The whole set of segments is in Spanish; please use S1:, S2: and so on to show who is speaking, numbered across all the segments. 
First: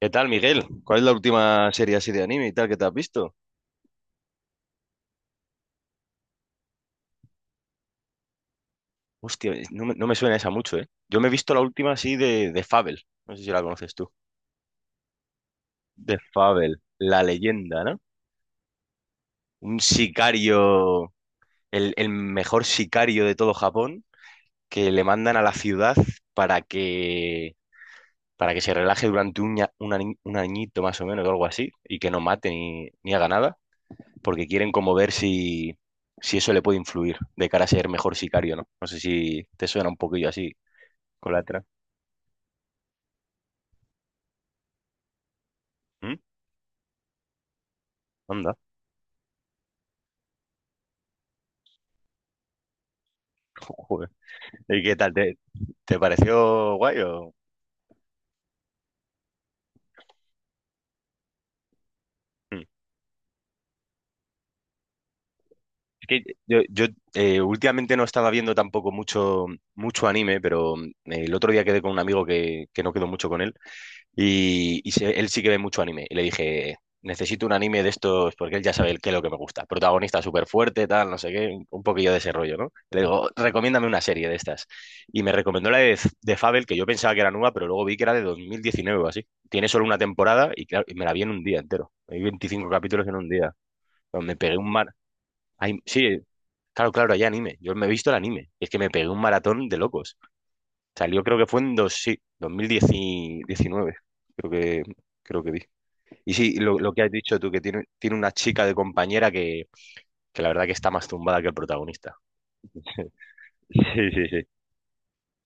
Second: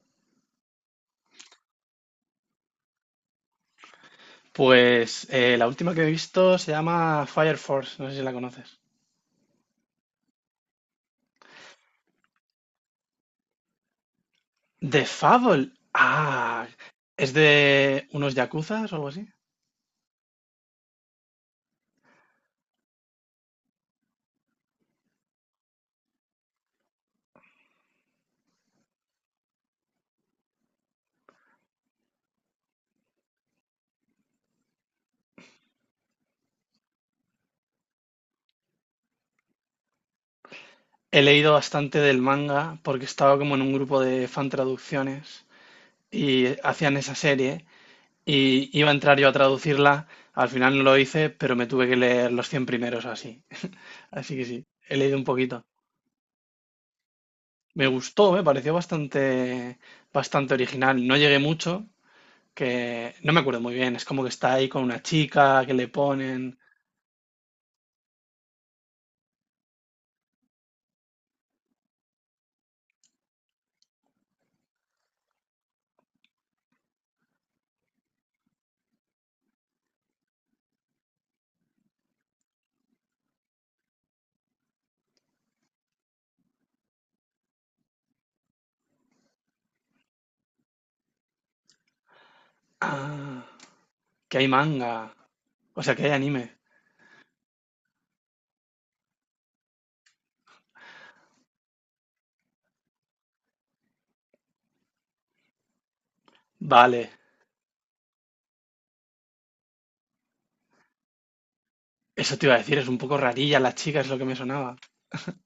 S1: ¿Qué tal, Miguel? ¿Cuál es la última serie así de anime y tal que te has visto?
S2: Pues la última que he visto se llama Fire Force, no sé si la conoces.
S1: Hostia, no me suena esa mucho, ¿eh? Yo me he visto la última así de Fable. No sé si la conoces tú.
S2: The Fable.
S1: De
S2: Ah,
S1: Fable, la
S2: es
S1: leyenda, ¿no?
S2: de unos yakuzas o algo así.
S1: Un sicario, el mejor sicario de todo Japón, que le mandan a la ciudad para que, para que se relaje durante un, ña- un ani- un añito más o menos o algo así, y que no mate ni haga nada, porque quieren como ver si eso le puede influir de cara a ser mejor sicario, ¿no? No sé si te suena un poquillo así
S2: He
S1: con la
S2: leído
S1: otra.
S2: bastante del manga porque estaba como en un grupo de fan traducciones
S1: ¿Mm?
S2: y hacían esa serie
S1: Anda,
S2: y iba a entrar yo a traducirla. Al final no lo hice, pero me tuve que leer los 100 primeros o así.
S1: joder.
S2: Así que sí,
S1: ¿Y qué
S2: he
S1: tal?
S2: leído un poquito.
S1: ¿Te pareció guay o...?
S2: Me gustó, me pareció bastante, bastante original. No llegué mucho,
S1: Mm.
S2: que no me acuerdo muy bien, es como que está ahí con una chica, que le
S1: Es que
S2: ponen.
S1: últimamente no estaba viendo tampoco mucho anime, pero el otro día quedé con un amigo que no quedó mucho con él. Él sí que ve mucho anime. Y le dije, necesito un anime de estos, porque él ya sabe el qué es lo que me gusta. Protagonista súper fuerte, tal, no sé qué, un poquillo de ese rollo, ¿no? Le digo, recomiéndame una serie de estas. Y me recomendó la de Fable, que yo pensaba que era nueva, pero luego vi que era de 2019 o así. Tiene solo una temporada y, claro, y me la vi en un día entero. Hay 25 capítulos en un
S2: Ah,
S1: día. Me
S2: que hay
S1: pegué un mar...
S2: manga,
S1: Ay,
S2: o sea, que hay
S1: sí,
S2: anime.
S1: claro, hay anime. Yo me he visto el anime. Es que me pegué un maratón de locos. Salió creo que fue en 2019, creo que, creo que vi. Y sí, lo que
S2: Vale,
S1: has dicho tú, tiene una chica de compañera que la verdad que está más tumbada que el protagonista.
S2: eso te iba a decir, es un poco rarilla la chica, es
S1: Sí,
S2: lo que
S1: sí,
S2: me
S1: sí.
S2: sonaba.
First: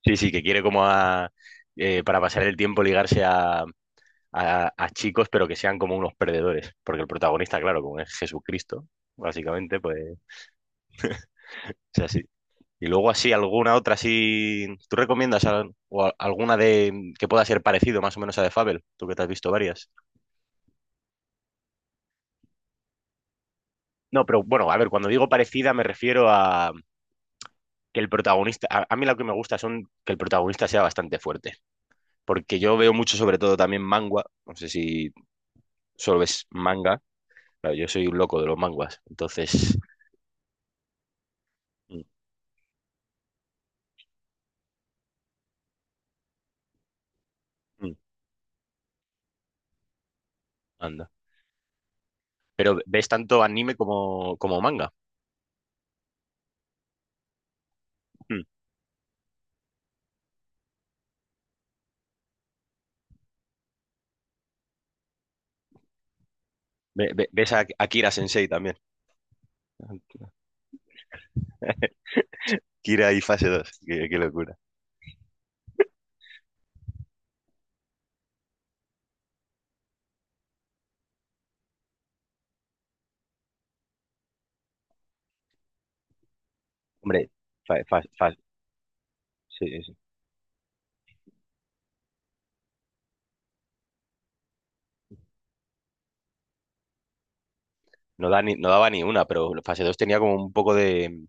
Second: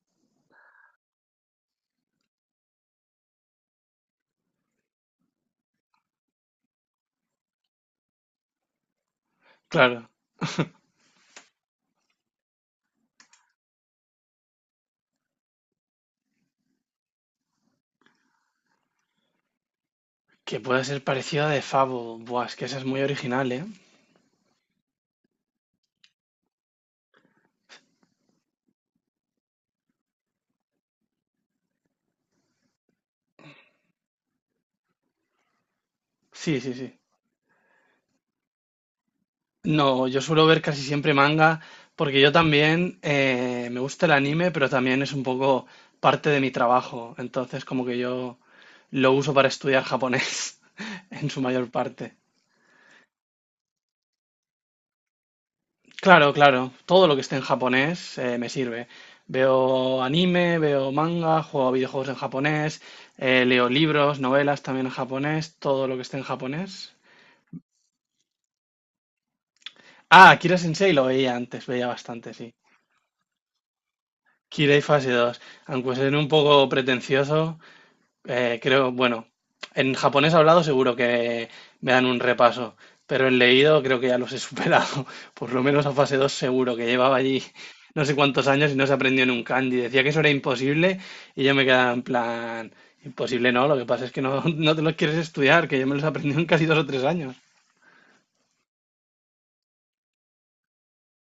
S1: Sí, sí, que quiere como para pasar el tiempo ligarse a chicos, pero que sean como unos perdedores. Porque el protagonista, claro, como es Jesucristo, básicamente, pues
S2: Claro,
S1: es así. Y luego así, alguna otra así... ¿Tú recomiendas alguna de que pueda ser parecido más o menos a The Fable? Tú que te has visto varias.
S2: que puede ser parecida de Fable, buah, es que esa es muy original, ¿eh?
S1: No, pero bueno, a ver, cuando digo parecida me refiero a que el protagonista, a mí lo que me gusta son que el protagonista sea bastante fuerte, porque yo veo mucho sobre todo también manga, no sé si solo ves
S2: Sí, sí, sí.
S1: manga, claro, yo soy un loco de los manguas, entonces,
S2: No, yo suelo ver casi siempre manga
S1: mm,
S2: porque yo también me gusta el anime, pero también es un poco parte de mi trabajo. Entonces, como
S1: mm,
S2: que yo lo uso para estudiar japonés
S1: anda.
S2: en su mayor parte.
S1: Pero ves tanto anime como manga.
S2: Claro, claro. Todo lo que esté en japonés
S1: Mm.
S2: me sirve. Veo anime, veo manga, juego a videojuegos en japonés, leo libros, novelas también en japonés, todo lo que esté en japonés.
S1: ¿Ves a Kira Sensei también,
S2: Ah, Kira Sensei lo veía antes, veía bastante, sí.
S1: Kira y fase dos? Qué, qué locura.
S2: Kira y Fase dos. Aunque suene un poco pretencioso, creo, bueno, en japonés hablado seguro que me dan un repaso, pero en leído creo que ya los he superado. Por lo menos a fase dos seguro que llevaba
S1: Hombre,
S2: allí
S1: fa- fa-
S2: no sé
S1: fa-
S2: cuántos años y no se aprendió ni un
S1: sí,
S2: kanji.
S1: sí.
S2: Decía que eso era imposible y yo me quedaba en plan, imposible no, lo que pasa es que no, no te los quieres estudiar, que yo me los aprendí en casi 2 o 3 años.
S1: No da ni- no daba ni una, pero fase 2 tenía como un poco de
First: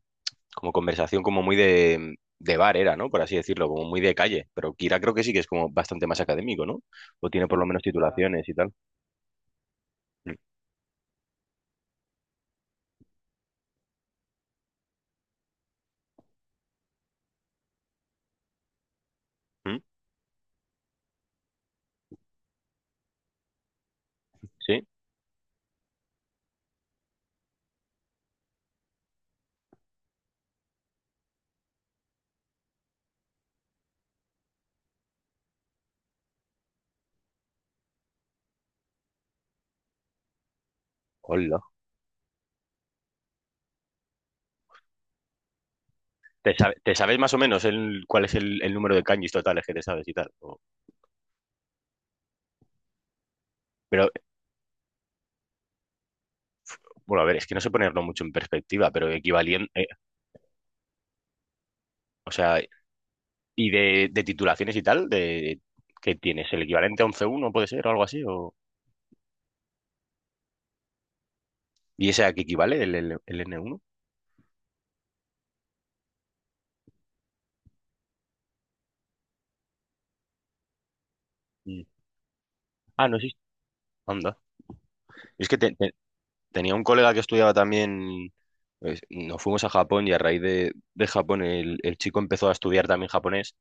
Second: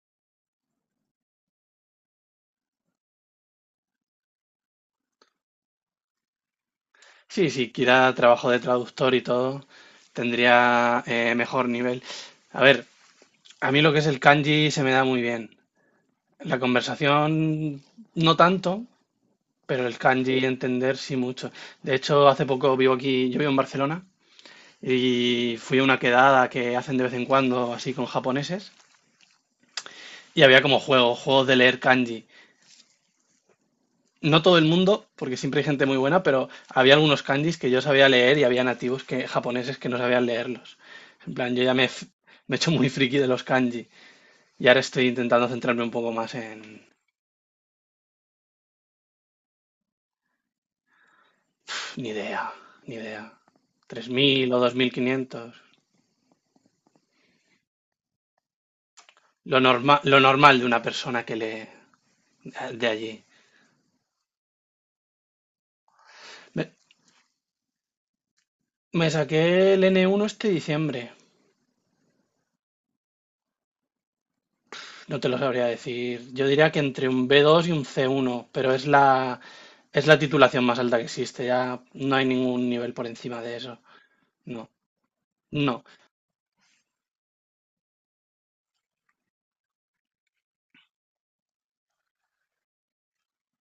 S1: como conversación como muy de bar era, ¿no? Por así decirlo, como muy de calle. Pero Kira creo que sí que es como bastante más académico, ¿no? O tiene
S2: Sí,
S1: por lo
S2: si
S1: menos
S2: quiera
S1: titulaciones
S2: trabajo
S1: y
S2: de
S1: tal.
S2: traductor y todo,
S1: Mm,
S2: tendría mejor nivel. A ver, a mí lo que es el kanji se me da muy bien. La conversación no tanto,
S1: mm,
S2: pero el kanji entender sí mucho. De hecho, hace poco vivo aquí, yo vivo en Barcelona
S1: sí,
S2: y fui a una quedada que hacen de vez en cuando así con japoneses y había como juegos, juegos de leer kanji. No todo el mundo, porque siempre hay gente muy buena, pero había algunos kanjis que yo sabía leer y había nativos que, japoneses que no sabían leerlos. En plan,
S1: hola.
S2: yo ya me he hecho muy friki de los kanji y ahora estoy intentando centrarme un poco más en.
S1: ¿Te sabes más o menos el, cuál es el número de kanjis totales que te sabes y tal? O
S2: Ni idea, ni idea.
S1: pero,
S2: 3000 o 2500.
S1: bueno, a ver, es que no sé ponerlo mucho en perspectiva, pero equivalente,
S2: Lo normal de una persona que lee
S1: o sea,
S2: de allí.
S1: y de titulaciones y tal, de, ¿qué tienes? ¿El
S2: Me,
S1: equivalente a once uno puede ser o algo así? O
S2: me saqué el N1 este diciembre.
S1: ¿y ese a qué equivale, el n uno?
S2: No te lo sabría decir. Yo diría que entre un B2 y un C1, pero es la titulación más alta que existe.
S1: Mm.
S2: Ya no hay ningún nivel
S1: Ah,
S2: por
S1: no existe.
S2: encima de eso.
S1: Anda.
S2: No,
S1: Es que
S2: no.
S1: tenía un colega que estudiaba también, pues, nos fuimos a Japón y a raíz de Japón el chico empezó a estudiar también japonés.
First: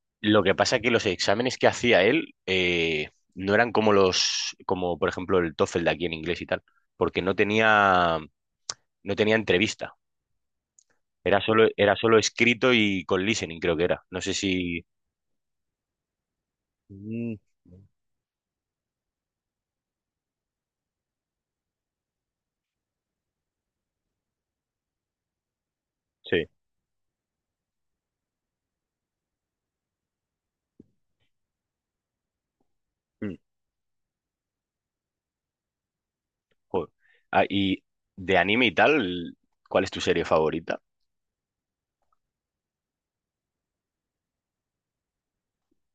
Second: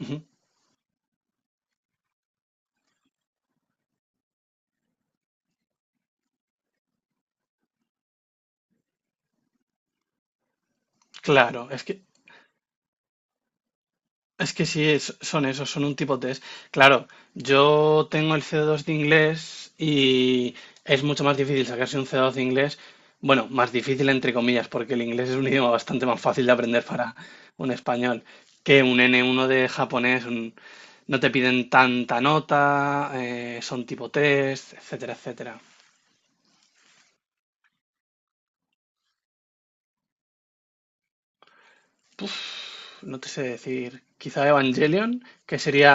S2: Ujú.
S1: Lo que pasa es que los exámenes que hacía él no eran como los, como por ejemplo el TOEFL de aquí en inglés y tal, porque no tenía entrevista.
S2: Claro, es que
S1: Era solo escrito y con listening, creo que era. No sé
S2: Es que sí,
S1: si...
S2: son esos, son un tipo test. Claro,
S1: Mm.
S2: yo tengo el C2 de inglés y es mucho más difícil sacarse un C2 de inglés. Bueno, más difícil entre comillas, porque el inglés es un idioma bastante más
S1: Sí.
S2: fácil de aprender para un español que un N1 de japonés. No te piden tanta nota,
S1: Mm,
S2: son tipo test, etcétera, etcétera.
S1: joder. Ah, y de anime y tal, ¿cuál es tu serie favorita?
S2: No te sé decir, quizá Evangelion, que sería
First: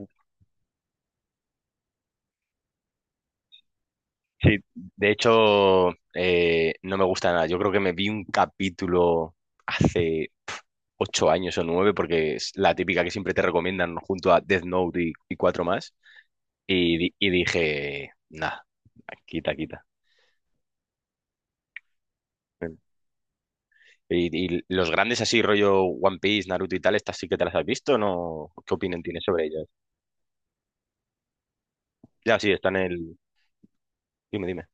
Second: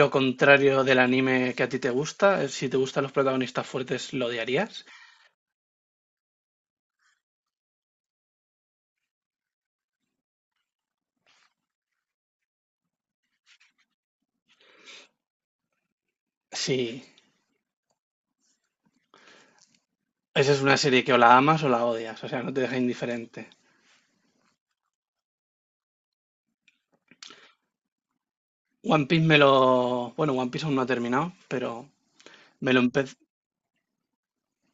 S2: lo contrario del anime que a ti te gusta. Si te gustan los protagonistas fuertes, ¿lo
S1: Sí,
S2: odiarías?
S1: de hecho, no me gusta nada. Yo creo que me vi un capítulo hace 8 años o 9, porque es la típica que siempre te recomiendan junto a Death Note y cuatro más.
S2: Sí.
S1: Y dije, nada, quita, quita.
S2: Esa es una serie que o la amas o la odias, o sea, no te deja indiferente.
S1: Y los grandes así, rollo One Piece, Naruto y tal, estas sí que te las has visto, ¿no? ¿Qué opinión
S2: One
S1: tienes
S2: Piece me
S1: sobre ellas?
S2: lo... Bueno, One Piece aún no ha terminado, pero
S1: Ya, sí,
S2: me
S1: están
S2: lo,
S1: en
S2: empe-
S1: el... Dime, dime.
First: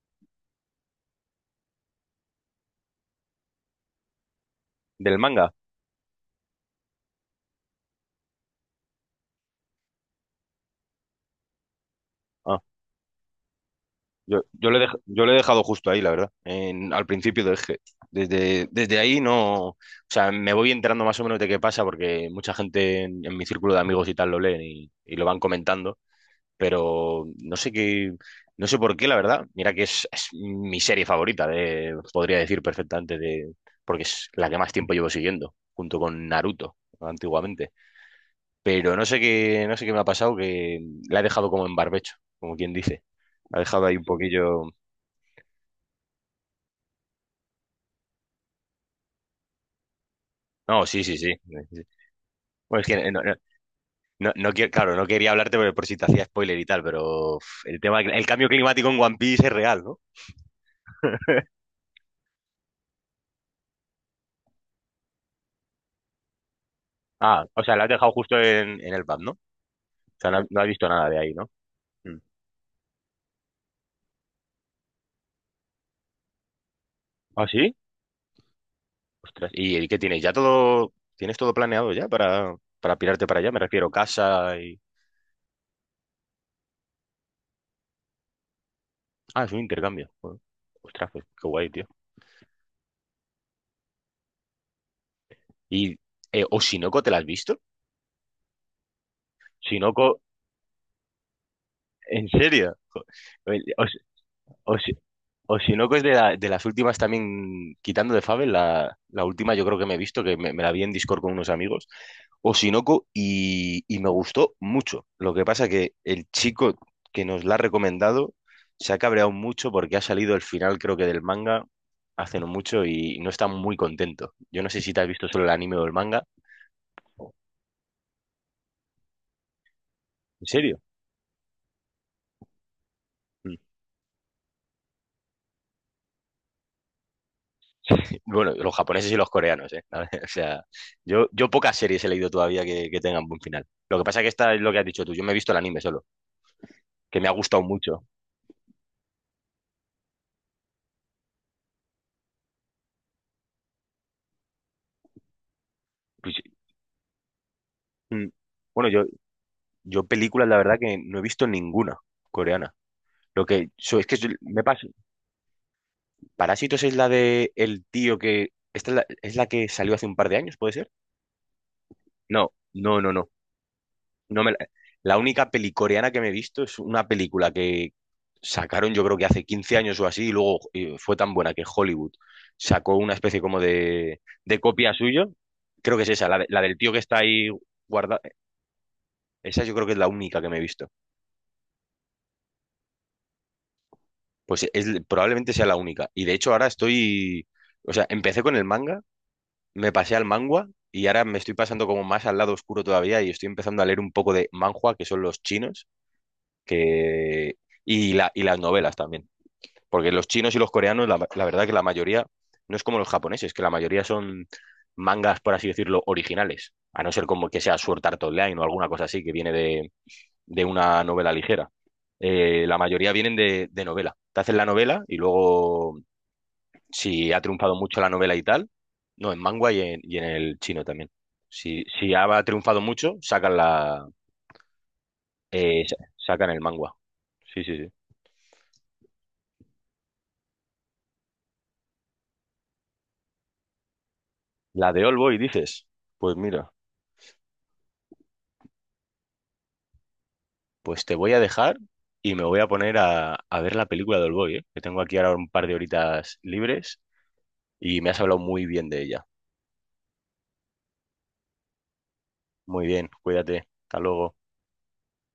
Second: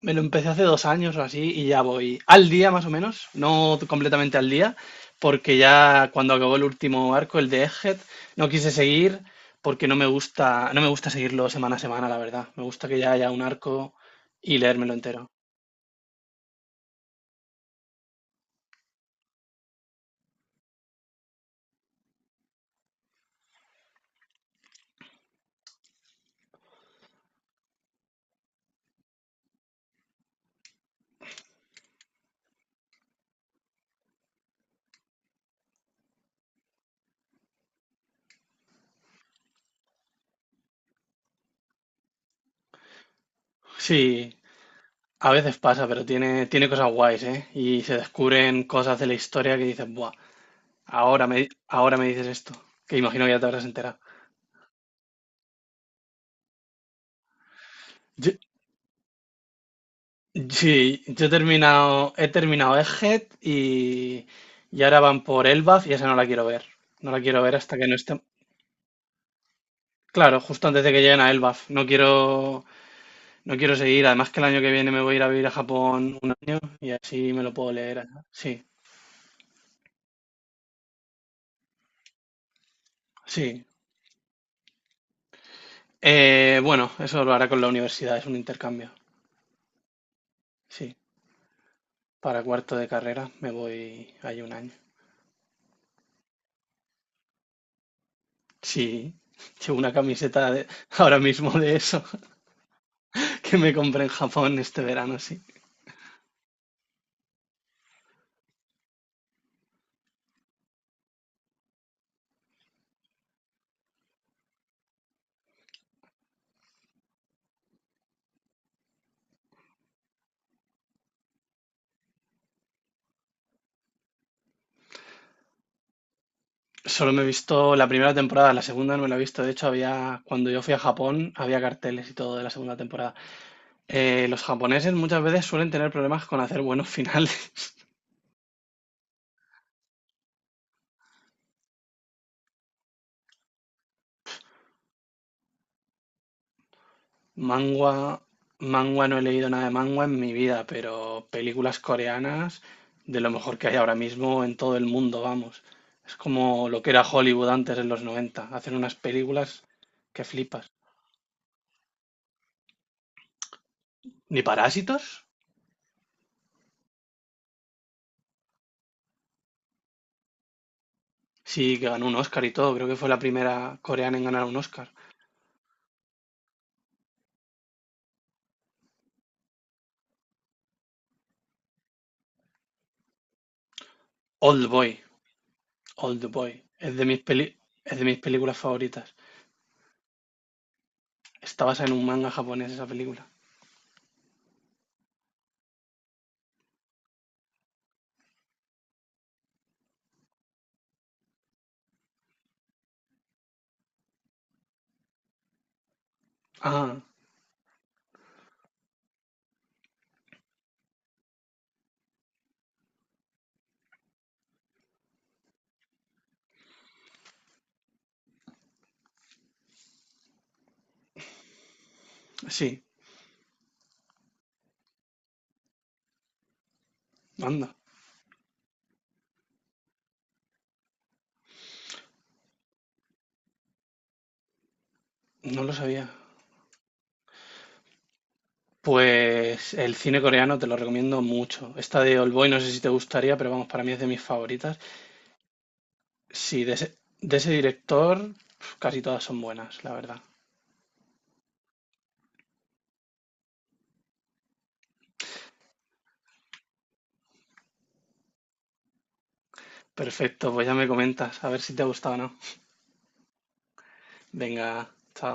S2: me lo empecé hace 2 años o así y ya voy al día más o menos, no completamente al día,
S1: ¿Del manga?
S2: porque ya cuando acabó el último arco, el de Egghead, no quise seguir porque no me gusta, no me gusta seguirlo semana a semana, la verdad. Me gusta que ya haya un arco y leérmelo
S1: Yo
S2: entero.
S1: le he dejado justo ahí, la verdad. En al principio dejé. Desde ahí no. O sea, me voy enterando más o menos de qué pasa, porque mucha gente en mi círculo de amigos y tal lo leen y lo van comentando. Pero no sé qué. No sé por qué, la verdad. Mira que es mi serie favorita, de, podría decir perfectamente, de, porque es la que más tiempo llevo siguiendo, junto con Naruto, antiguamente. Pero no sé qué, no sé qué me ha pasado, que la he dejado como en barbecho, como quien dice. La he dejado ahí un
S2: Sí,
S1: poquillo.
S2: a veces pasa, pero tiene cosas guays, ¿eh? Y se descubren cosas de la historia que dices, buah,
S1: No, sí, sí,
S2: ahora
S1: sí.
S2: me, ahora me dices esto,
S1: Bueno, es
S2: que
S1: que no,
S2: imagino que
S1: no,
S2: ya te habrás enterado.
S1: no, no quiero, claro, no quería hablarte por si te hacía spoiler y tal, pero uf, el tema, el cambio climático en One Piece es real, ¿no?
S2: Sí, yo he terminado Egghead y ahora van por Elbaf y esa no la quiero ver. No la quiero
S1: Ah,
S2: ver
S1: o sea,
S2: hasta
S1: lo has
S2: que no
S1: dejado
S2: esté.
S1: justo en el pub, ¿no? O sea,
S2: Claro,
S1: no, no
S2: justo
S1: has
S2: antes
S1: visto
S2: de que
S1: nada de
S2: lleguen a
S1: ahí, ¿no?
S2: Elbaf. No
S1: Mm.
S2: quiero, no quiero seguir. Además que el año que viene me voy a ir a vivir a Japón un año y así me
S1: ¿Ah,
S2: lo puedo
S1: sí?
S2: leer allá. Sí,
S1: Ostras, y qué tienes? ¿Ya todo, tienes todo planeado ya para pirarte para allá? Me
S2: sí.
S1: refiero, casa y...
S2: Bueno, eso lo hará con la universidad, es un intercambio.
S1: Ah, es un intercambio. Joder.
S2: Sí,
S1: Ostras, pues, qué guay, tío.
S2: para cuarto de carrera me voy ahí un año.
S1: ¿Y Oshinoko te la has visto?
S2: Sí, llevo una
S1: Shinoko,
S2: camiseta ahora mismo de eso
S1: ¿en serio? Jo,
S2: que me compré en Japón
S1: o
S2: este
S1: si,
S2: verano, sí.
S1: o si no, que es de, de las últimas también, quitando de Fable, la última yo creo que me he visto, me la vi en Discord con unos amigos, Osinoco, y me gustó mucho. Lo que pasa que el chico que nos la ha recomendado se ha cabreado mucho porque ha salido el final, creo que del manga, hace no mucho, y no está muy contento. Yo no sé si te has visto solo el anime o el manga.
S2: Solo me he visto la primera temporada, la segunda no me la he visto. De hecho, había,
S1: ¿En
S2: cuando yo fui a
S1: serio?
S2: Japón, había carteles y todo de la segunda temporada. Los japoneses muchas veces suelen tener problemas con hacer buenos finales.
S1: Bueno, los japoneses y los coreanos, ¿eh? O sea, yo pocas series he leído todavía que tengan buen final. Lo que pasa es que esta es lo que has dicho tú. Yo me he visto el anime solo, que me ha gustado
S2: Mangua,
S1: mucho.
S2: mangua no he leído nada de mangua en mi vida, pero películas coreanas de lo mejor que hay ahora mismo en todo el mundo, vamos. Es
S1: Pues,
S2: como lo que era Hollywood antes en los
S1: mm,
S2: 90. Hacen
S1: bueno,
S2: unas películas
S1: yo
S2: que
S1: películas, la
S2: flipas.
S1: verdad que no he visto ninguna coreana. Lo que
S2: ¿Ni
S1: me pasa.
S2: Parásitos?
S1: Parásitos es la de el tío que. Esta es es la que salió hace un par de años, ¿puede ser?
S2: Sí, que ganó un Oscar
S1: No,
S2: y todo. Creo que
S1: no,
S2: fue
S1: no,
S2: la
S1: no.
S2: primera coreana en
S1: No
S2: ganar
S1: me
S2: un
S1: la,
S2: Oscar.
S1: la única peli coreana que me he visto es una película que sacaron yo creo que hace 15 años o así y luego fue tan buena que Hollywood sacó una especie como de
S2: Old
S1: copia
S2: Boy.
S1: suyo. Creo que es esa, la
S2: Oldboy
S1: del tío
S2: es
S1: que
S2: de
S1: está
S2: mis
S1: ahí
S2: peli- es de mis
S1: guardada.
S2: películas favoritas.
S1: Esa yo creo que es la única que me he visto.
S2: Está basada en un manga japonés esa película.
S1: Pues es, probablemente sea la única. Y de hecho ahora estoy... O sea, empecé con el manga, me pasé al manga y ahora me estoy pasando como más al lado oscuro todavía y estoy empezando a leer un poco de manhua, que son los chinos,
S2: Ah,
S1: que... Y, la, y las novelas también. Porque los chinos y los coreanos, la verdad que la mayoría, no es como los japoneses, que la mayoría son mangas, por así decirlo, originales. A no ser como que sea Sword Art Online o alguna cosa así que viene de una novela ligera. La
S2: sí,
S1: mayoría vienen de novela. Te hacen la novela y luego, si ha triunfado
S2: anda,
S1: mucho la novela y tal, no, en manga y y en el chino también. Si ha triunfado mucho, sacan la,
S2: no lo sabía.
S1: sacan el manga. Sí, sí, sí.
S2: Pues el cine coreano te lo recomiendo mucho. Esta de Oldboy no sé si te gustaría, pero vamos, para mí es de mis favoritas.
S1: La de All Boy, dices. Pues
S2: Sí,
S1: mira,
S2: de ese director pf, casi todas son buenas, la verdad.
S1: pues te voy a dejar y me voy a poner a ver la película de Oldboy, ¿eh? Que tengo aquí ahora un par de horitas libres y me has hablado muy bien de ella.
S2: Perfecto, pues ya me comentas, a ver si te ha gustado o no.
S1: Muy bien, cuídate. Hasta luego.
S2: Venga, chao.